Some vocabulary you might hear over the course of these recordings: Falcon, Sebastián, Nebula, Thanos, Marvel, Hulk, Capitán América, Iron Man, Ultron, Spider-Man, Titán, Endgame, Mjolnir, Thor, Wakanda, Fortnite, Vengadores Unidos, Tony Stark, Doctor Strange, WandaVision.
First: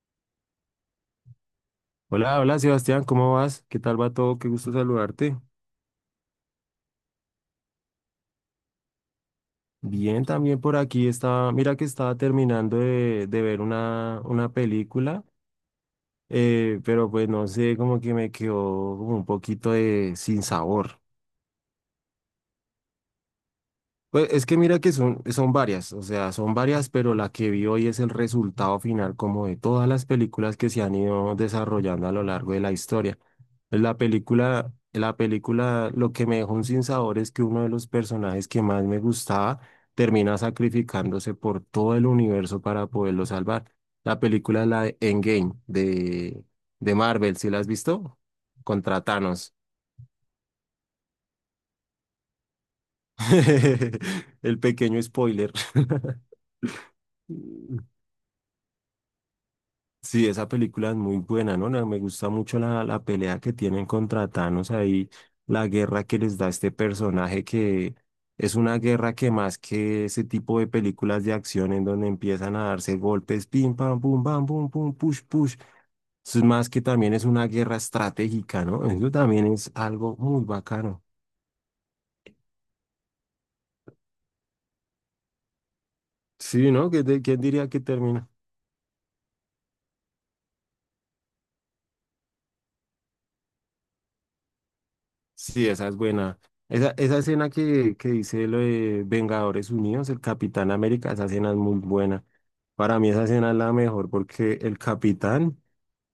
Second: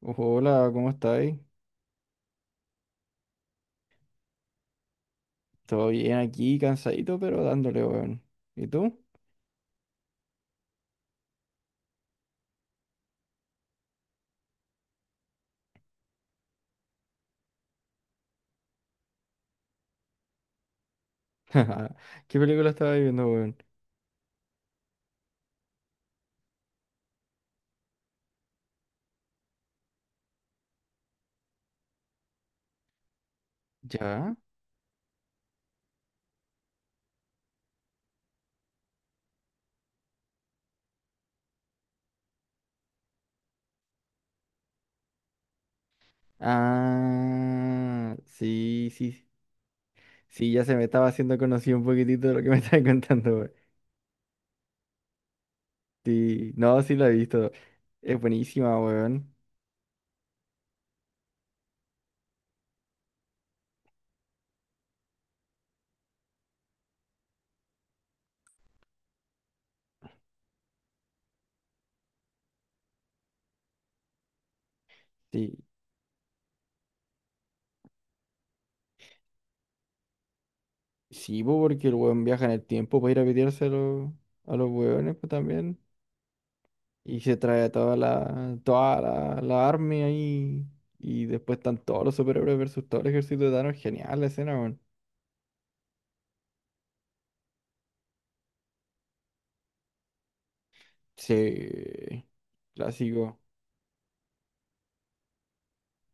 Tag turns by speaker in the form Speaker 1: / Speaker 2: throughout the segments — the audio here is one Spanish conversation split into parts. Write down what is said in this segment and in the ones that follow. Speaker 1: Hola, ¿cómo estáis?
Speaker 2: Hola, hola Sebastián, ¿cómo vas? ¿Qué tal va todo? Qué gusto saludarte.
Speaker 1: Todo bien aquí, cansadito, pero dándole, weón. ¿Y tú?
Speaker 2: Bien, también por aquí estaba, mira que estaba terminando de ver una película, pero pues no sé, como que me quedó como un poquito de sin sabor.
Speaker 1: ¿Qué película estabas viendo, weón?
Speaker 2: Pues es que mira que son varias, o sea, son varias, pero la que vi hoy es el resultado final como de todas las películas que se han ido desarrollando a lo largo de la historia. Pues La
Speaker 1: ¿Ya?
Speaker 2: película, la película, lo que me dejó un sinsabor es que uno de los personajes que más me gustaba termina sacrificándose por todo el universo para poderlo salvar. La película es la de Endgame de Marvel, ¿sí la has
Speaker 1: Ah,
Speaker 2: visto?
Speaker 1: sí,
Speaker 2: Contra
Speaker 1: sí.
Speaker 2: Thanos.
Speaker 1: Sí, ya se me estaba haciendo conocido un poquitito de lo que me estabas contando, weón.
Speaker 2: El pequeño spoiler.
Speaker 1: Sí, no, sí la he visto. Es buenísima, weón.
Speaker 2: Sí, esa película es muy buena, ¿no? Me gusta mucho la pelea que tienen contra Thanos ahí, la guerra que les da este personaje que es una guerra que más que ese tipo de películas de acción en donde empiezan a darse golpes, pim, pam, pum, pum, push, push.
Speaker 1: Sí,
Speaker 2: Eso es más que también es una guerra estratégica, ¿no? Eso también es algo muy bacano.
Speaker 1: sí, po, porque el weón viaja en el tiempo para ir a pitearse a los, weones, pues también.
Speaker 2: Sí, ¿no?
Speaker 1: Y se
Speaker 2: ¿Quién
Speaker 1: trae
Speaker 2: diría
Speaker 1: a
Speaker 2: que
Speaker 1: toda
Speaker 2: termina?
Speaker 1: la, toda la, la army ahí. Y después están todos los superhéroes versus todo el ejército de Thanos. Genial la escena, weón.
Speaker 2: Sí, esa es buena. Esa escena que dice lo de Vengadores Unidos, el Capitán América, esa escena es muy buena.
Speaker 1: Sí.
Speaker 2: Para mí esa
Speaker 1: Clásico.
Speaker 2: escena es la mejor porque el Capitán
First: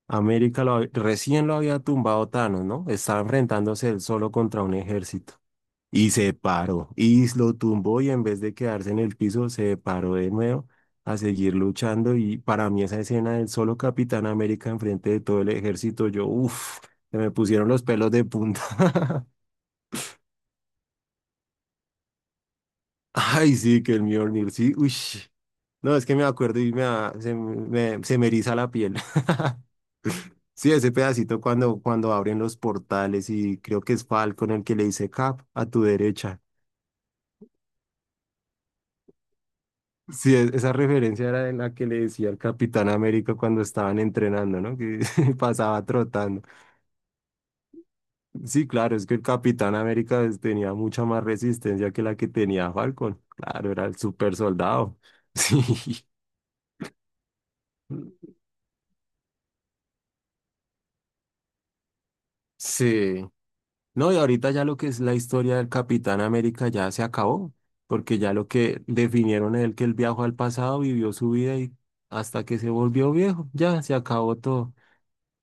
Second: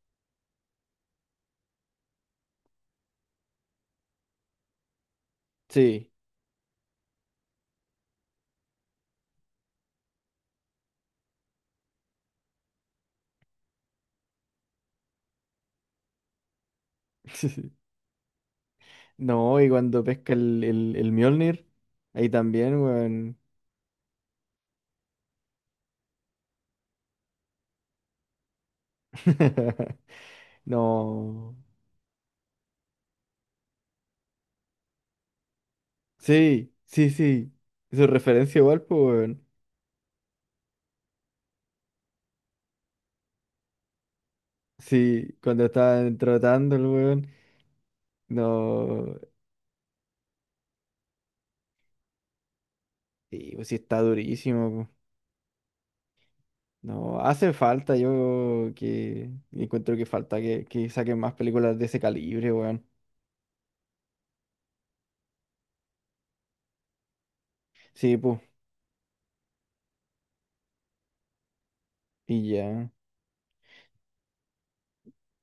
Speaker 2: América recién lo había tumbado Thanos, ¿no? Estaba enfrentándose él solo contra un ejército.
Speaker 1: Sí.
Speaker 2: Y se paró, y lo tumbó y en vez de quedarse en el piso, se paró de nuevo a seguir luchando. Y para mí esa escena del solo Capitán América enfrente de todo el ejército, yo, uff, se me pusieron los pelos de punta.
Speaker 1: No, y cuando pesca el Mjolnir, ahí también, weón.
Speaker 2: Ay, sí, que el Mjolnir, sí, uy. No, es que me acuerdo y me, da- se me eriza la piel. Sí, ese pedacito
Speaker 1: No.
Speaker 2: cuando, cuando abren los portales y creo que es Falcon el que le dice Cap a tu derecha.
Speaker 1: Sí, sí, sí. Su referencia igual, pues, weón.
Speaker 2: Sí, esa referencia era en la que le decía al Capitán América cuando estaban entrenando, ¿no? Que
Speaker 1: Sí, cuando
Speaker 2: pasaba
Speaker 1: estaban
Speaker 2: trotando.
Speaker 1: trotando el weón.
Speaker 2: Sí, claro, es que
Speaker 1: No.
Speaker 2: el Capitán América pues, tenía mucha más resistencia que la que tenía Falcon.
Speaker 1: Y pues
Speaker 2: Claro,
Speaker 1: sí
Speaker 2: era el
Speaker 1: está
Speaker 2: super
Speaker 1: durísimo.
Speaker 2: soldado. Sí.
Speaker 1: No, hacen falta, yo que encuentro que falta que saquen más películas de ese calibre, weón.
Speaker 2: Sí. No, y ahorita ya lo que es la historia del Capitán América ya se acabó,
Speaker 1: Sí,
Speaker 2: porque ya
Speaker 1: pues,
Speaker 2: lo que definieron es el que él viajó al pasado, vivió su vida y hasta
Speaker 1: y
Speaker 2: que se
Speaker 1: ya.
Speaker 2: volvió viejo, ya se acabó todo.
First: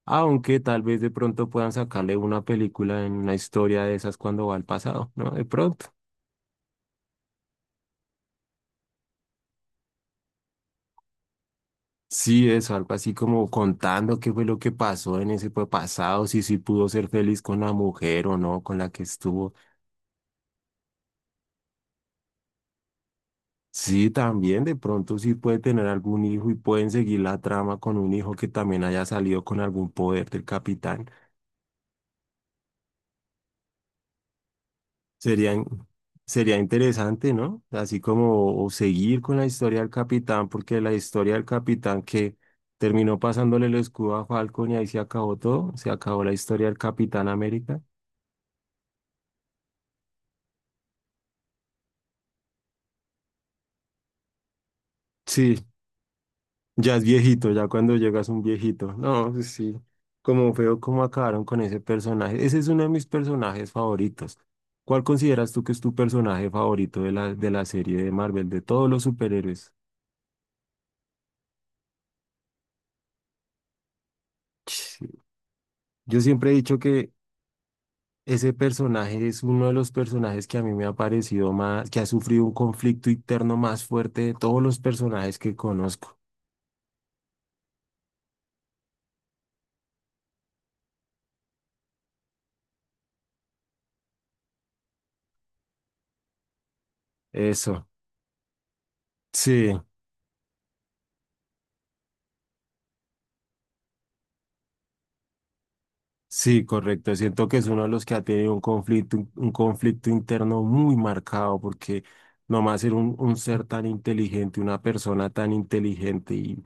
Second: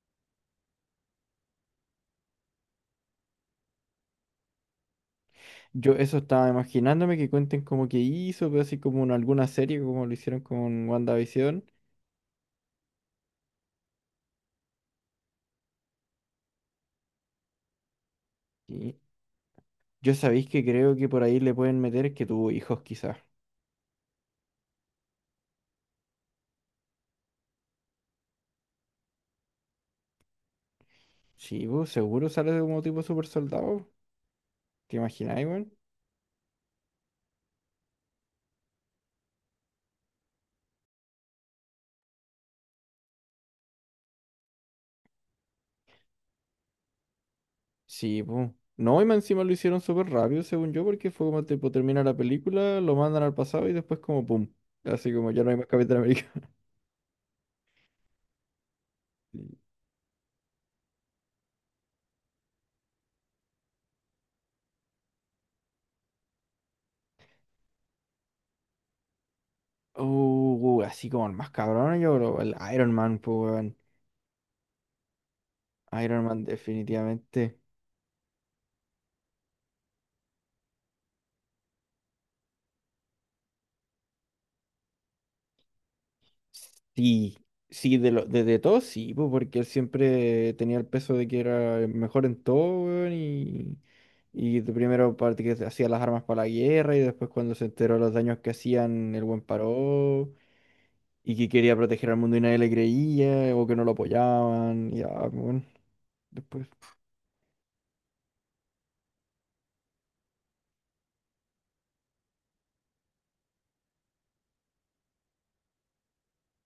Speaker 2: Aunque tal vez de pronto puedan sacarle una película en una historia de esas cuando va al pasado, ¿no? De
Speaker 1: Yo
Speaker 2: pronto.
Speaker 1: eso estaba imaginándome que cuenten como que hizo, pero así como en alguna serie, como lo hicieron con WandaVision.
Speaker 2: Sí, eso, algo así como contando qué fue lo que pasó en ese pues, pasado, si sí pudo ser feliz con la mujer o no, con la
Speaker 1: Y
Speaker 2: que estuvo.
Speaker 1: yo sabéis que creo que por ahí le pueden meter que tuvo hijos quizás.
Speaker 2: Sí, también de pronto sí puede tener algún hijo y pueden seguir la trama con un hijo que también haya salido con algún poder del capitán.
Speaker 1: Sí, pues, seguro sale de como tipo super soldado. ¿Te imagináis,
Speaker 2: Sería, in-
Speaker 1: weón?
Speaker 2: sería interesante, ¿no? Así como o seguir con la historia del capitán, porque la historia del capitán que terminó pasándole el escudo a Falcon y ahí se acabó todo, se acabó la historia del Capitán América.
Speaker 1: Sí, po. No, y más encima lo hicieron súper rápido, según yo, porque fue como tipo termina la película, lo mandan al pasado y después como pum. Así como ya no
Speaker 2: Sí,
Speaker 1: hay más Capitán América.
Speaker 2: ya es viejito, ya cuando llegas un viejito. No, pues sí. Como feo cómo acabaron con ese personaje. Ese es uno de mis personajes favoritos. ¿Cuál consideras tú que es tu personaje favorito de la serie de Marvel, de todos los superhéroes?
Speaker 1: Así como el más cabrón, yo creo, el Iron Man, pues, weón.
Speaker 2: Sí. Yo
Speaker 1: Iron Man
Speaker 2: siempre he dicho que
Speaker 1: definitivamente.
Speaker 2: ese personaje es uno de los personajes que a mí me ha parecido más, que ha sufrido un conflicto interno más fuerte de todos los personajes que conozco.
Speaker 1: Sí, sí, de lo, de todo sí, pues, porque él siempre tenía el peso de que era el mejor en todo, weón, y, de primero parte que hacía las armas para la guerra y después cuando se
Speaker 2: Eso.
Speaker 1: enteró los daños que hacían, el buen
Speaker 2: Sí.
Speaker 1: paró. Y que quería proteger al mundo y nadie le creía, o que no lo apoyaban, y ah, bueno,
Speaker 2: Sí,
Speaker 1: después,
Speaker 2: correcto. Siento que es uno de los que ha tenido un conflicto interno muy marcado, porque nomás ser un ser tan inteligente, una persona tan inteligente y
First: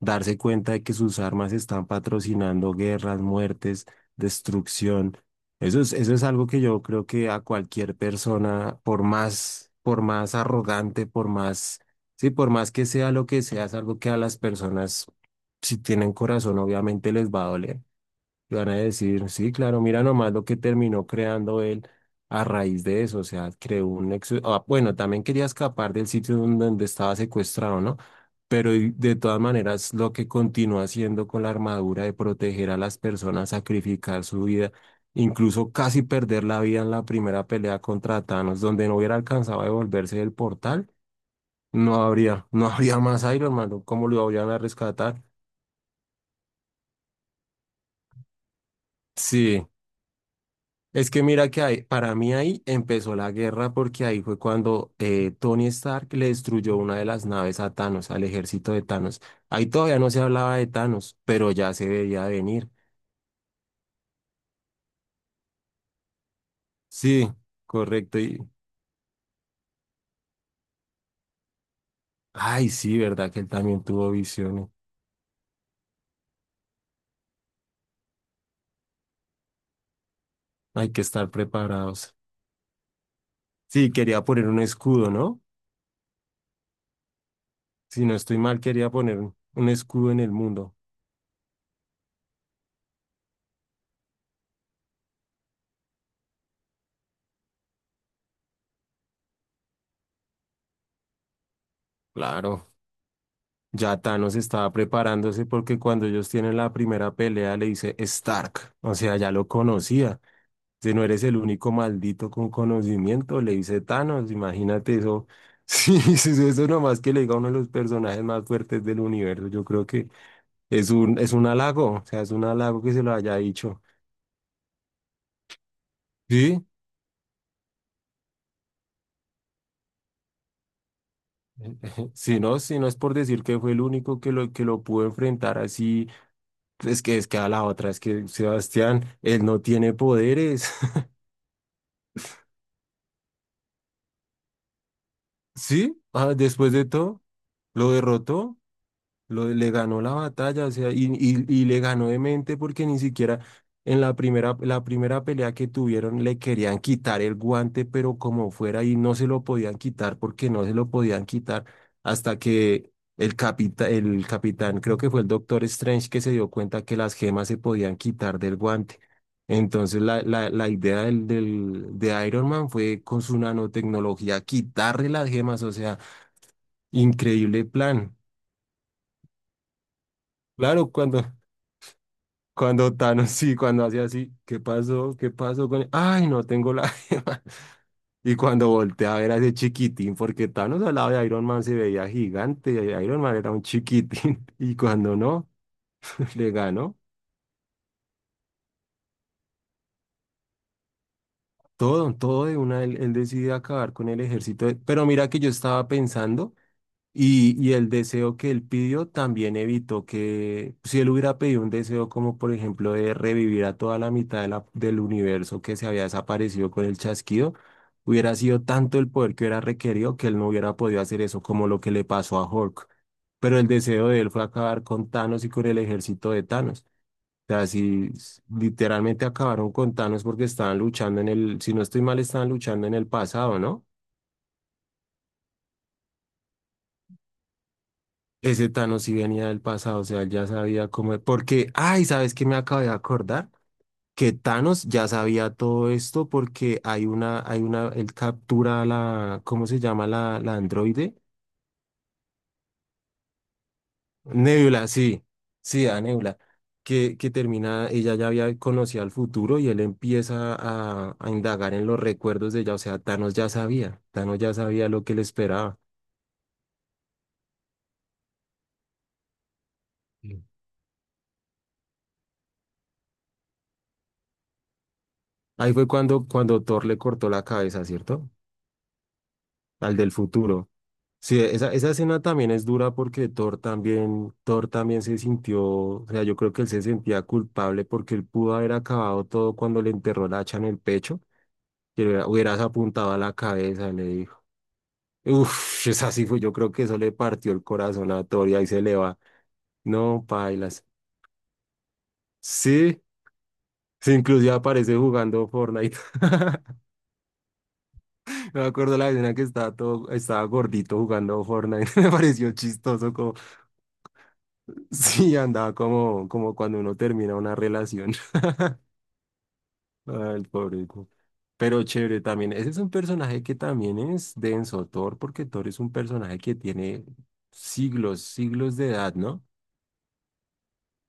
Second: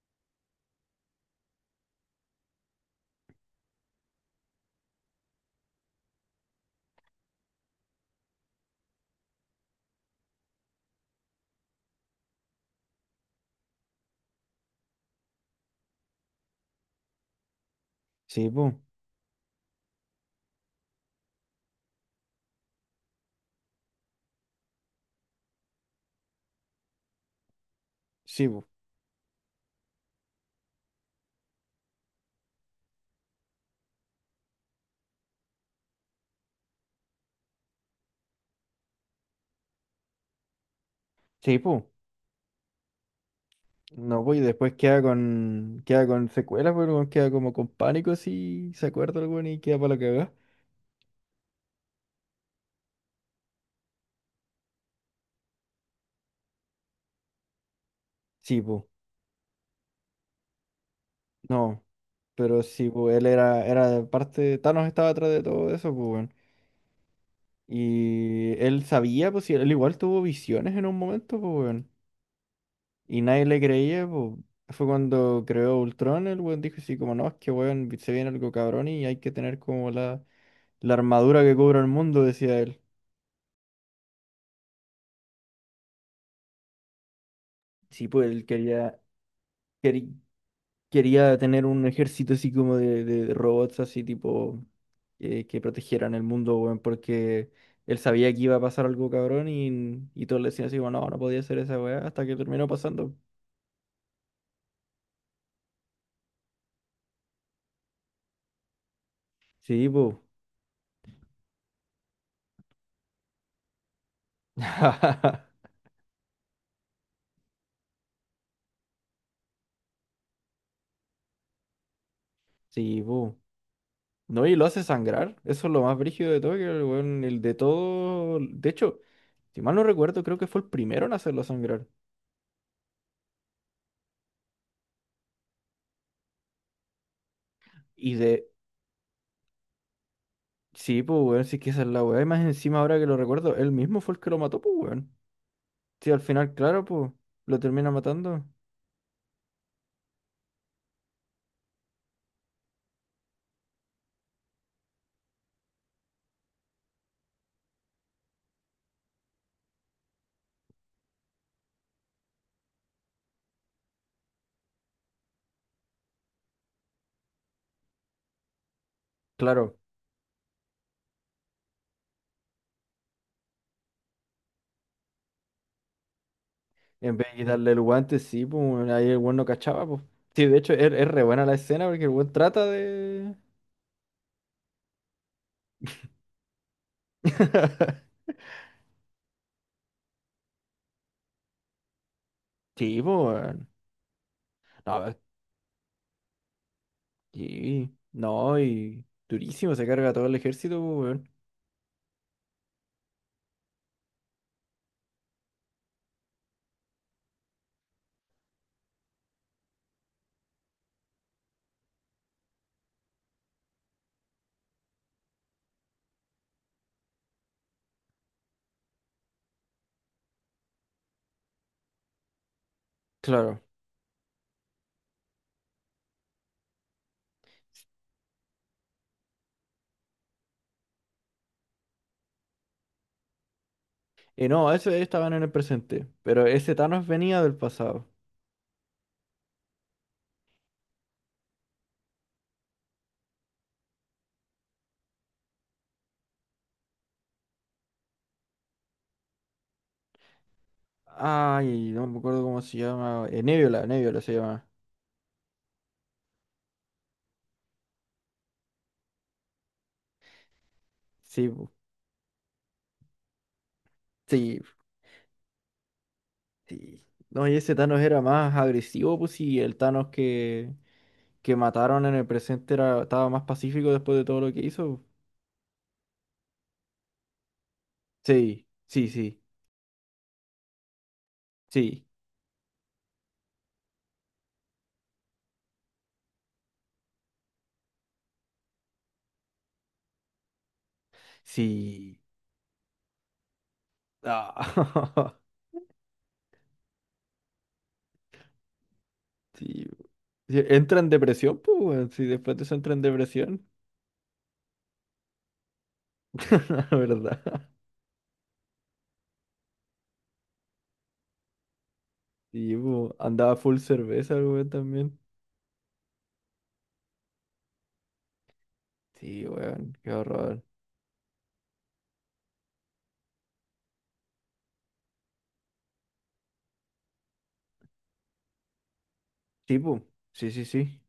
Speaker 2: darse cuenta de que sus armas están patrocinando guerras, muertes, destrucción. Eso es algo que yo creo que a cualquier persona, por más arrogante, por más, sí, por más que sea lo que sea, es algo que a las personas, si tienen corazón, obviamente les va a doler.
Speaker 1: sí,
Speaker 2: Y van
Speaker 1: pues,
Speaker 2: a decir, sí, claro, mira nomás lo que terminó creando él a raíz de eso, o sea, creó un nexo, ah, bueno, también quería escapar del sitio donde estaba secuestrado, ¿no?
Speaker 1: sí, pues,
Speaker 2: Pero de todas maneras, lo que continúa haciendo con la armadura de proteger a las personas, sacrificar su vida, incluso casi perder la vida en la primera pelea contra Thanos, donde no hubiera alcanzado a devolverse del portal,
Speaker 1: sí, pues,
Speaker 2: no habría más Iron Man, ¿no? ¿Cómo
Speaker 1: no,
Speaker 2: lo
Speaker 1: pues, y
Speaker 2: iban a
Speaker 1: después queda
Speaker 2: rescatar?
Speaker 1: con, queda con secuelas, pues, weón, queda como con pánico, si se acuerda el weón y
Speaker 2: Sí.
Speaker 1: queda para la cagada,
Speaker 2: Es que mira que para mí ahí empezó la guerra porque ahí fue cuando Tony Stark le destruyó una de las naves a Thanos, al
Speaker 1: sí,
Speaker 2: ejército de
Speaker 1: pues,
Speaker 2: Thanos. Ahí todavía no se hablaba de Thanos, pero ya
Speaker 1: no,
Speaker 2: se veía
Speaker 1: pero
Speaker 2: venir.
Speaker 1: sí, pues, él era parte, Thanos estaba atrás de todo eso, pues, weón,
Speaker 2: Sí, correcto. Y,
Speaker 1: y él sabía, pues, si él igual tuvo visiones en un momento, pues, weón.
Speaker 2: ay, sí,
Speaker 1: Y
Speaker 2: verdad que
Speaker 1: nadie
Speaker 2: él
Speaker 1: le
Speaker 2: también
Speaker 1: creía,
Speaker 2: tuvo
Speaker 1: po.
Speaker 2: visiones.
Speaker 1: Fue cuando creó Ultron, el weón dijo así como, no, es que weón, se viene algo cabrón y hay que tener como la,
Speaker 2: Hay
Speaker 1: la
Speaker 2: que estar
Speaker 1: armadura que cubra el
Speaker 2: preparados.
Speaker 1: mundo, decía él.
Speaker 2: Sí, quería poner un escudo, ¿no? Si
Speaker 1: Sí,
Speaker 2: no
Speaker 1: pues
Speaker 2: estoy
Speaker 1: él
Speaker 2: mal, quería
Speaker 1: quería,
Speaker 2: poner un escudo
Speaker 1: queri-
Speaker 2: en el mundo.
Speaker 1: quería tener un ejército así como de, robots así tipo que protegieran el mundo, weón, porque él sabía que iba a pasar algo cabrón y todos le decían así, bueno, no, no podía ser esa weá hasta que terminó
Speaker 2: Claro.
Speaker 1: pasando.
Speaker 2: Ya Thanos estaba preparándose porque cuando ellos tienen la primera pelea le dice Stark, o sea, ya lo
Speaker 1: Sí, pues.
Speaker 2: conocía. Si no eres el único maldito con conocimiento, le dice Thanos, imagínate eso. Sí, sí, sí, eso nomás que le diga uno de los personajes más fuertes del universo, yo creo que es un halago, o sea, es un halago que
Speaker 1: Sí,
Speaker 2: se lo
Speaker 1: pues.
Speaker 2: haya dicho.
Speaker 1: No, y lo hace sangrar. Eso es lo más brígido de todo, que
Speaker 2: Sí,
Speaker 1: el weón, el de todo. De hecho, si mal no recuerdo, creo que fue el primero en hacerlo sangrar.
Speaker 2: si no, si no es por decir que fue el único que lo pudo enfrentar así. Pues es que a la otra, es
Speaker 1: Y
Speaker 2: que
Speaker 1: de.
Speaker 2: Sebastián, él no tiene poderes.
Speaker 1: Sí, pues, weón, sí que esa es la weá. Y más encima, ahora que lo recuerdo, él mismo fue el que lo mató, pues, weón.
Speaker 2: Sí,
Speaker 1: Sí, al
Speaker 2: ah,
Speaker 1: final,
Speaker 2: después
Speaker 1: claro,
Speaker 2: de
Speaker 1: pues,
Speaker 2: todo,
Speaker 1: lo termina
Speaker 2: lo
Speaker 1: matando.
Speaker 2: derrotó. Lo, le ganó la batalla, o sea, y le ganó de mente porque ni siquiera en la primera pelea que tuvieron le querían quitar el guante, pero como fuera, y no se lo podían quitar porque no se lo podían quitar hasta que el capitán, creo que fue el Doctor Strange, que se dio cuenta que las gemas se podían quitar del guante.
Speaker 1: Claro,
Speaker 2: Entonces la idea de Iron Man fue con su nanotecnología quitarle las gemas, o sea,
Speaker 1: en vez de
Speaker 2: increíble
Speaker 1: quitarle el
Speaker 2: plan.
Speaker 1: guante, sí, pues, weón, ahí el weón no cachaba, pues. Sí, de hecho, es,
Speaker 2: Claro,
Speaker 1: es re
Speaker 2: cuando...
Speaker 1: buena la escena porque el weón trata
Speaker 2: Cuando Thanos,
Speaker 1: de.
Speaker 2: sí, cuando hacía así, ¿qué pasó? ¿Qué pasó con él? Ay, no tengo la gema. Y cuando volteé a ver a ese chiquitín, porque Thanos al lado de Iron Man se veía gigante,
Speaker 1: Sí,
Speaker 2: y
Speaker 1: pues,
Speaker 2: Iron Man era un
Speaker 1: weón.
Speaker 2: chiquitín. Y
Speaker 1: No,
Speaker 2: cuando no, le ganó
Speaker 1: sí. No, y. Durísimo, se carga todo el ejército, pues, weón.
Speaker 2: todo, todo de una, él decide acabar con el ejército. Pero mira que yo estaba pensando. Y el deseo que él pidió también evitó que, si él hubiera pedido un deseo como por ejemplo de revivir a toda la mitad de del universo que se había desaparecido con el chasquido, hubiera sido tanto el poder que hubiera requerido que él no hubiera podido hacer eso como lo que le pasó a Hulk. Pero
Speaker 1: Claro.
Speaker 2: el deseo de él fue acabar con Thanos y con el ejército de Thanos. O sea, si s- literalmente acabaron con Thanos porque estaban luchando en el, si no estoy mal, estaban luchando en el pasado, ¿no?
Speaker 1: Y no, ese estaban en el presente, pero ese Thanos venía del pasado.
Speaker 2: Ese Thanos sí venía del pasado, o sea, él ya sabía cómo. Porque, ay, ¿sabes qué me acabo de acordar? Que Thanos ya sabía todo esto porque hay una, él captura a la, ¿cómo se llama la androide?
Speaker 1: Ay, no me acuerdo cómo se llama. Nebula, Nebula se llama.
Speaker 2: Nebula, sí, sí, a Nebula, que termina, ella ya había conocido el futuro y él empieza a
Speaker 1: Sí,
Speaker 2: indagar en los recuerdos de ella, o sea, Thanos ya
Speaker 1: sí,
Speaker 2: sabía lo que le esperaba.
Speaker 1: sí. No, y ese Thanos era más agresivo, pues, y el Thanos
Speaker 2: Sí.
Speaker 1: que mataron en el presente estaba más pacífico después de todo lo que hizo.
Speaker 2: Ahí fue cuando, cuando Thor le cortó la cabeza, ¿cierto?
Speaker 1: Sí, sí, sí,
Speaker 2: Al del futuro. Sí, esa
Speaker 1: sí,
Speaker 2: escena también es dura porque Thor también se sintió, o sea, yo creo que él se sentía culpable porque él pudo haber acabado todo cuando le enterró la hacha en el pecho, que
Speaker 1: sí.
Speaker 2: hubieras apuntado a la cabeza, le dijo.
Speaker 1: Ah,
Speaker 2: Uf, es así fue, yo creo que eso le partió el corazón a Thor y ahí se le va.
Speaker 1: sí.
Speaker 2: No,
Speaker 1: Sí,
Speaker 2: pailas.
Speaker 1: entra en depresión, pues, weón, si después de eso entra en
Speaker 2: Sí,
Speaker 1: depresión.
Speaker 2: sí, inclusive aparece jugando Fortnite.
Speaker 1: La verdad.
Speaker 2: Me acuerdo la escena que estaba todo, estaba gordito jugando Fortnite, me pareció
Speaker 1: Sí,
Speaker 2: chistoso
Speaker 1: po,
Speaker 2: como
Speaker 1: andaba full cerveza el weón también.
Speaker 2: sí, andaba como, como cuando uno termina una relación.
Speaker 1: Sí, weón, qué
Speaker 2: Ay, el
Speaker 1: horror.
Speaker 2: pobre. Pero chévere también. Ese es un personaje que también es denso, Thor, porque Thor es un personaje que tiene siglos, siglos de edad, ¿no?
Speaker 1: Sí, po, sí, sí, sí.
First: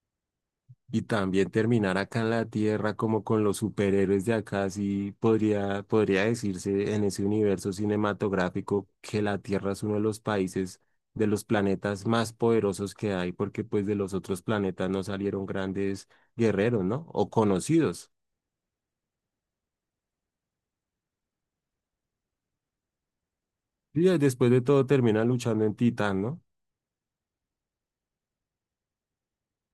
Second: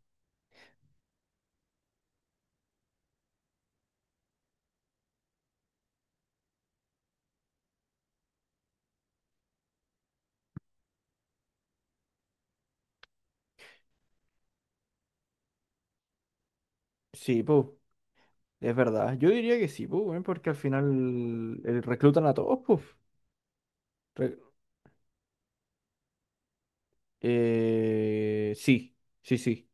Speaker 2: Y también terminar acá en la Tierra como con los superhéroes de acá, sí podría, podría decirse en ese universo cinematográfico que la Tierra es uno de los países, de los planetas más poderosos que hay, porque pues de los otros planetas no salieron grandes guerreros, ¿no? O
Speaker 1: Sí, po,
Speaker 2: conocidos.
Speaker 1: es verdad. Yo diría que sí, po, weón, porque al final reclutan a todos, po.
Speaker 2: Y
Speaker 1: Re-
Speaker 2: después de todo terminan luchando en Titán, ¿no?
Speaker 1: sí, sí, sí.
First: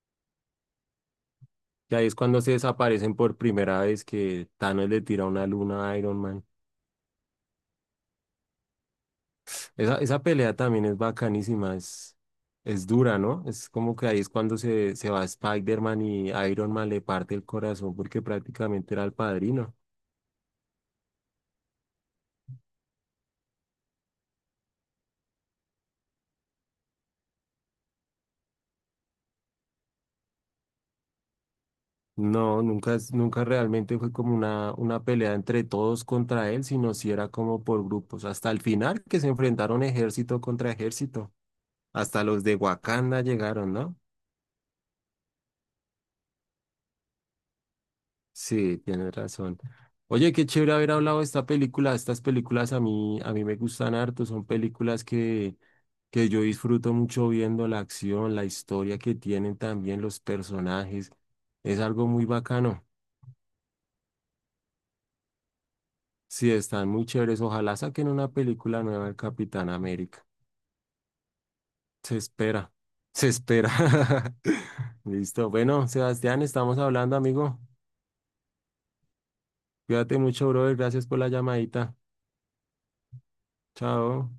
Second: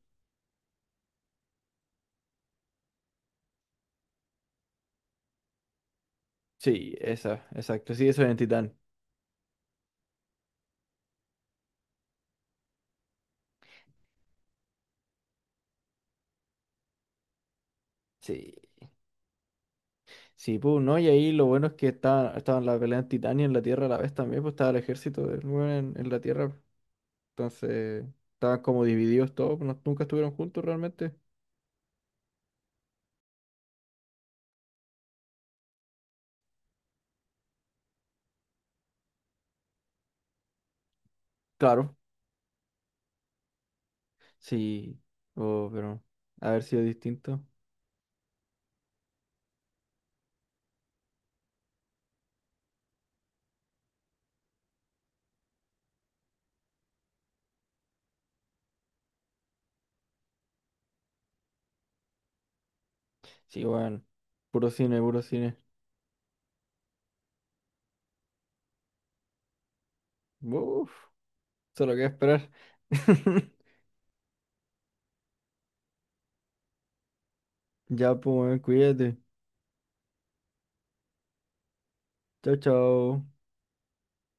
Speaker 2: Y ahí es cuando se desaparecen por primera vez que Thanos le tira una luna a Iron Man.
Speaker 1: Sí, esa, exacto. Sí, eso es en Titán.
Speaker 2: Esa pelea también es bacanísima, es dura, ¿no? Es como que ahí es cuando se va Spider-Man y Iron Man le parte el corazón porque
Speaker 1: Sí.
Speaker 2: prácticamente era el padrino.
Speaker 1: Sí, po, ¿no? Y ahí lo bueno es que estaban, la pelea en Titán y en la Tierra a la vez también, pues estaba el ejército del weón en la Tierra. Entonces, estaban como divididos todos, pues, nunca estuvieron juntos realmente.
Speaker 2: No, nunca, nunca realmente fue como una pelea entre todos contra él, sino si era como por grupos. Hasta el final que se enfrentaron ejército contra ejército.
Speaker 1: Claro.
Speaker 2: Hasta los de Wakanda llegaron, ¿no?
Speaker 1: Sí, oh, pero haber sido distinto.
Speaker 2: Sí, tienes razón. Oye, qué chévere haber hablado de esta película. Estas películas a mí me gustan harto. Son películas que yo disfruto mucho viendo la acción, la historia que tienen también los personajes. Es algo muy bacano.
Speaker 1: Sí, bueno, puro cine, puro cine.
Speaker 2: Sí, están muy chéveres. Ojalá saquen una película nueva del Capitán América.
Speaker 1: Uf, solo queda
Speaker 2: Se
Speaker 1: esperar.
Speaker 2: espera, se espera. Listo. Bueno, Sebastián, estamos hablando, amigo.
Speaker 1: Ya, pues, weón, cuídate.
Speaker 2: Cuídate mucho, brother. Gracias por la llamadita.
Speaker 1: Chao, chao.
Speaker 2: Chao.